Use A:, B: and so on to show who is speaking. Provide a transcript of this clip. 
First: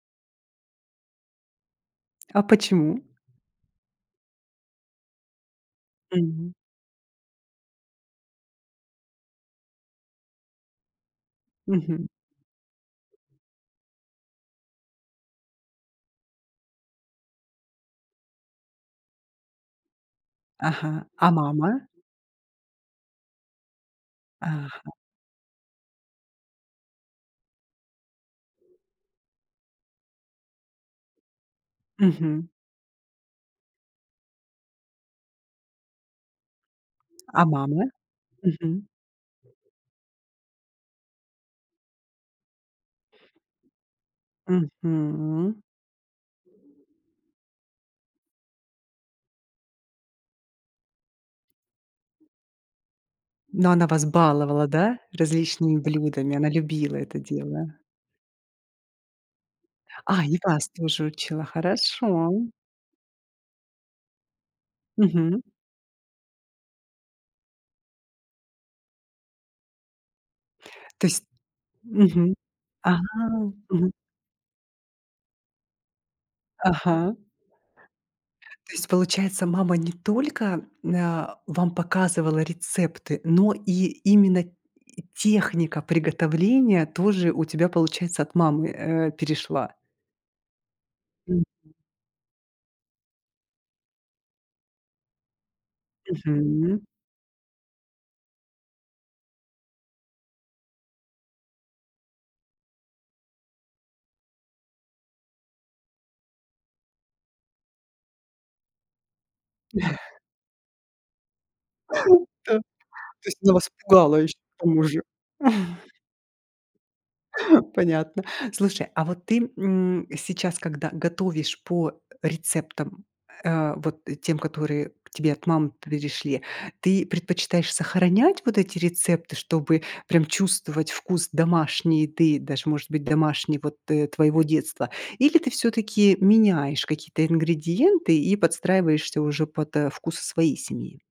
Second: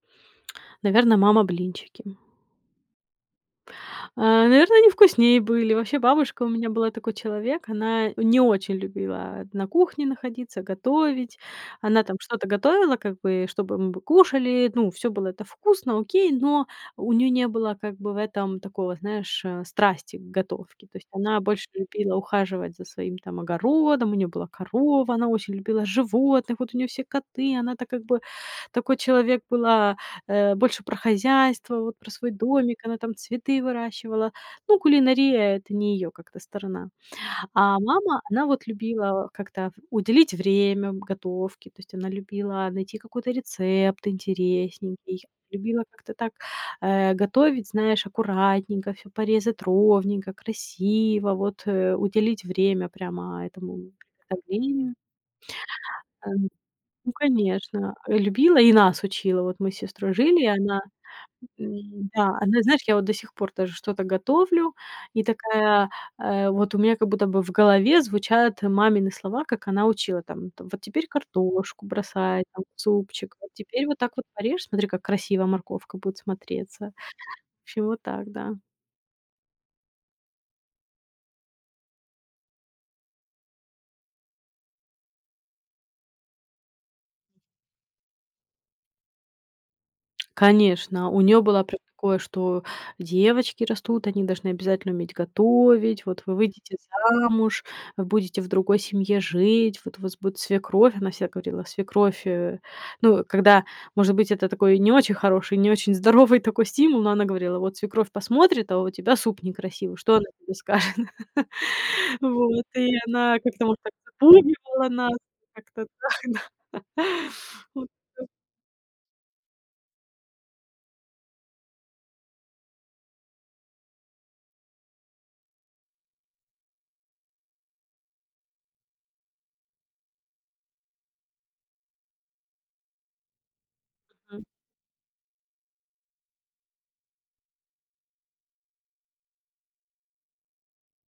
A: Наверно, мама блинчики.
B: А почему?
A: Э, наверное, они вкуснее были. Вообще, бабушка у
B: М.
A: меня была такой человек. Она не очень любила на кухне находиться, готовить. Она
B: Мгм.
A: там что-то готовила как бы, чтобы мы кушали, ну, всё было это вкусно, окей, но у неё не было как бы в этом такого, знаешь, э, страсти к готовке.
B: Ага.
A: То есть
B: A
A: она больше
B: мама?
A: любила ухаживать за своим там огородом, у неё была
B: Ага.
A: корова, она очень любила животных, вот у неё все коты, она-то как бы такой человек была, э, больше про хозяйство, вот про свой
B: Мгм.
A: домик, она там цветы выращивала. Ну, кулинария- это не её как-то сторона,
B: А
A: а
B: мама?
A: мама, она вот
B: Мгм.
A: любила как-то уделить время готовке, то есть она любила найти какой-то рецепт интересненький,
B: Мгм.
A: любила как-то так, э, готовить, знаешь, аккуратненько, всё порезать ровненько, красиво, вот, э, уделить время прямо
B: Но
A: этому
B: она вас баловала,
A: приготовлению.
B: да, различными блюдами, она
A: Эм,
B: любила
A: ну,
B: это дело?
A: конечно, э, любила и нас учила. Вот мы с сестрой
B: А, и
A: жили, и
B: вас
A: она,
B: тоже учила, хорошо.
A: н-да, она, знаешь, я вот до сих пор даже что-то готовлю, и
B: Мгм.
A: такая, э, вот у меня как будто бы в голове звучат мамины слова, как она учила там: там вот теперь
B: То есть
A: картошку
B: Мгм,
A: бросай там в
B: а,
A: супчик, вот теперь
B: мгм.
A: вот так вот порежь, смотри, как красиво морковка будет смотреться.
B: Ага.
A: Всё так, да.
B: То есть, получается, мама не только, мн а, вам показывала рецепты, но и именно и техника приготовления тоже у тебя получается от мамы, э, перешла?
A: Конечно, у неё была
B: Мгм.
A: прям такое, что девочки растут, они должны обязательно уметь готовить. Вот вы выйдете
B: Мгм.
A: замуж, вы будете в другой семье жить. Вот у вас будет свекровь. Она всегда говорила свекровь, э, ну, когда может быть, это такой не очень хороший, не очень здоровый такой стимул, но она говорила, вот свекровь посмотрит, а у тебя суп некрасивый. Что она тебе скажет?
B: Так,
A: Вот, и
B: то
A: она
B: есть она
A: как-то
B: вас
A: может так
B: пугала ещё, к тому
A: запугивала
B: же.
A: нас, вот как-то так, да. М,
B: Понятно.
A: да.
B: Слушай, а вот ты, м, сейчас, когда готовишь по рецептам, э, вот тем, которые к тебе от мамы перешли, ты предпочитаешь сохранять вот эти рецепты, чтобы прям чувствовать вкус домашний еды, даже может быть домашней вот, э, твоего
A: М.
B: детства, или ты всё-таки меняешь какие-то ингредиенты и подстраиваешься уже под, э, вкусы своей семьи?